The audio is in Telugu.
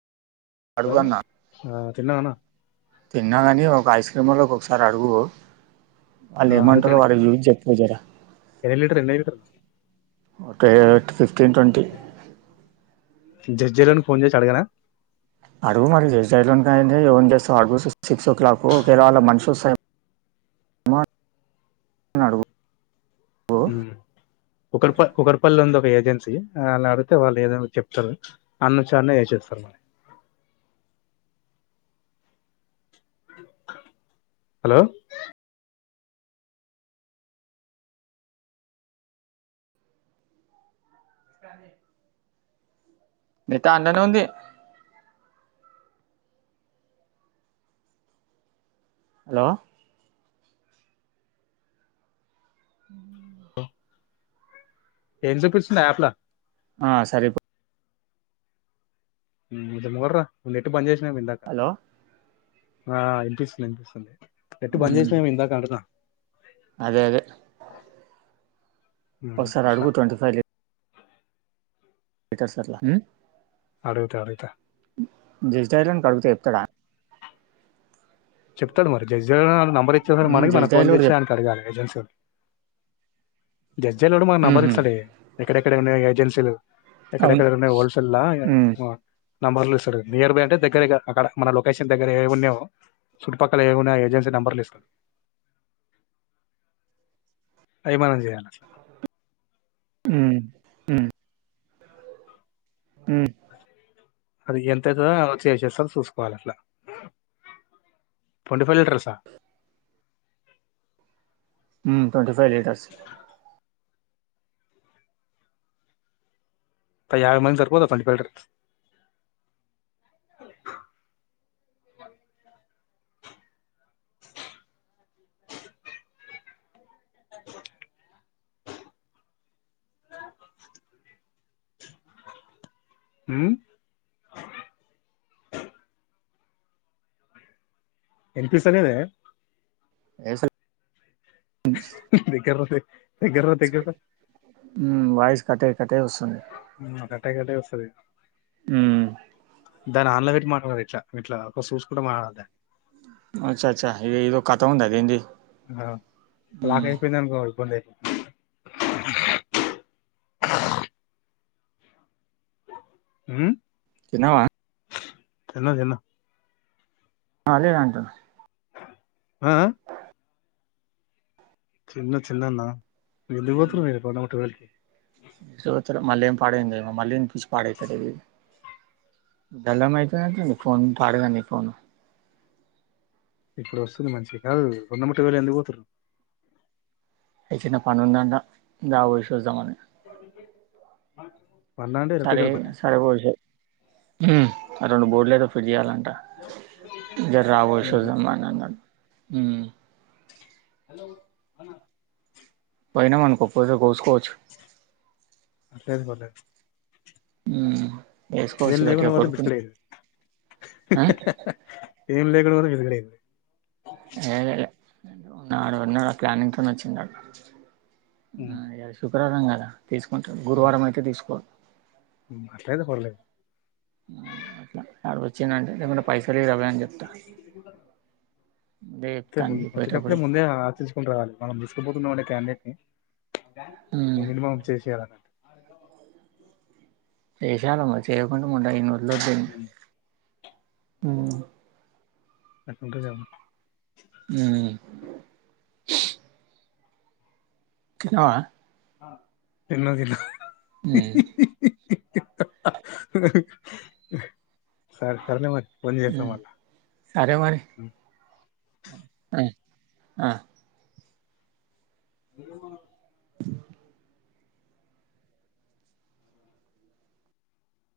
ఆ తిన్నవాన్న తిన్న గాని ఒక ఐస్ క్రీమోల్లకు ఒకసారి అడుగు ఆ ఆల్లేమంటరో వాలక్ జూయించి చెప్ ప్పు జర ఏడు లీటర్ ఎన్నని తిరుగుతరు ఒకా ఇగ ఫిఫ్టీన్ ట్వంటీ జజ్జె లోనికి ఫోన్ జేసి అడగన అడుగు మరి జజ్జెలోనికి కాదంటె ఎఓన్ దెస్తవ్ అడుగు సి సిక్స్ ఓ క్లాక్ ఒకేళ వాళ్ళ మనిషోస్తే అని అడుగు కుకట్ప కుకట్పల్లి లొ ఉంది ఒక ఏజెన్సీ ఆల్ నడిగితే వాళ్ళు ఏదన చెప్తరు అన్నచ్చాన్నే చేప్తరు మరి హలో [inaudible] మితా అండ్లనే ఉంది హలో ఉమ్ హ్ ఎందుకు స్నాప్ లా ఆ సరేపో ఉమ్ మొవడ్రా నెట్ బంద్ జేసినం ఇందాక్ హలో ఆ ఇనిపిస్తుంది ఇనిపిస్తుంది నెట్టు బంద్ మ్మ్ చేసినము ఇందాక అంటున్న అదే అదే ఉమ్ ఒకసారి అట్ల అడుగు ట్వంటీ అయితే సర్లా అడుగుత అడుగుతా జస్ట్ డయల్ ఓనికి అడుగుతే చెప్తడా చెప్తడు మరి జస్ట్ డయల్ ఒడు నంబర్ ఇచ్చి ఉన్నడు మ్మ్ మనకి మనం జస్ట్ డైల్ ఫోన్ కూడా చేసి చెప్ ఆనికి అడగాలె ఏజెన్సీ ఓనికి జస్ట్ డయల్ లోడు మనకు మ్మ్ నంబర్ హ్మ్ ఇస్తడే ఎక్కడెక్కడ ఉన్నయో ఏజెన్సీలు అవును ఎక్కడెక్కడ ఉన్నయి హోల్సేల్లా ఇగ మ్మ్ ఉమ్ నంబర్లు ఇస్తడు నియర్ బై అంటే దగ్గరిగా అక్కడ మనలొకేషన్ దగ్గర ఏం ఉన్నయో చుట్ పక్కల ఏవి ఉన్నయో ఆ ఏజెన్సీ నంబర్లు ఇస్తడు అయి మనం జేయాలట్ల ఉమ్ ఊమ్ అది ఎంతయితదో వచ్చి ఏసేస్తడు చూసుకోవాలె అట్లా ట్వంటీ ఫైవ్ లీటర్సా ఉమ్ ట్వంటీ ఫైవ్ లీటర్స్ అ యాభై మంది జర్పోతారూ [unintelligible] అ [unintelligible] ఉం వినిపిస్తలేదా ఎసా [unintelligible] దగ్గర దగ్గర దగ్గర [unintelligible] ఉం వాయిస్ కట్ అయి కట్ అయి వస్తుంది కట్టే కట్టే వస్తది ఉమ్ దాన్ని ఆన్ల పెట్టి మాట్లాడలి ఇట్లా ఇట్లా ఒక చూసు కూడా మడదా [unintelligible] అచ్చ అచ్చ ఇది ఏదో కత ఉందాది ఇంది ఆ లాక్ అయిపోయింది అనుకో ఇబ్బంది అయితే ఉం తిన్నావా తిన్న తిన్న అదే అంటన ఆ చిన్న చిన్నన్నా ఎలి పోతురు న పడుమిట వెకి [unintelligible] త మళ్ళీ ఏం పాడైందమో మళ్ళీ పిచి పాడవుతాడు ఇది [unintelligible] డలా [unintelligible] మాహతు అ ఫోన్ పాడగా న ఫోన్ ఇప్పుడు వస్తుంది మంచిది కాదు [unintelligible] రెండుముూటి వేలు ఎందు పోతారు ఏ చిన్న పని ఉందంట దా పోయి చూద్దామని అ [unintelligible] సరే సరే బోల్ రెండు బోర్డులు ఏదో ఫ్రిడ్జ్ చెయ్యాలంట జర రా బోయి ఉహు చూద్దాం అని అన్నడు ఉం హలో పోయినామనుకో పోతే కోసు కోవచ్చు అంటే బ [unintelligible] ఉం ఏం లేకుండా పోతే బిస్కట్ అయిద్ది ఆ ఏం లేకుండ పోతే బిస్కట్ అయిద్దీ ఏద ఉన్నాడు విన్నాడు [unintelligible] ఆ ప్లానింగ్ తో వచ్చిందడు మ్మ్. శుక్రవారం కదా తీసుకుంటరు గురువారం అయితే తీసుకోరు అట్లయినా పర్లేదు [unintelligible] అట్లా వాడ వచ్చిందంటే లేకుంట పైసలు రవ అని చెప్తా లేే తవి పోయటప్పుడే దే [unintelligible] [unintelligible] ఆచించుకుని రావాలి మనం రసుపోతున్నాంమండే క్యాండెట్ ని ఉమ్ మినిమం చేసేయాల చేసాలమ్మా చేయకుండా [unintelligible] ఉండ ఇన్నిలో ఉం ఉమ్ అకుం రజమ [unintelligible] ఉమ్ తిన్నావా [unintelligible] చిన్న జలో ఉమ్ సరే సరలే మరి ఫోన్ చేస్తా ఉమ్ మళ సరే మరి ఆ అ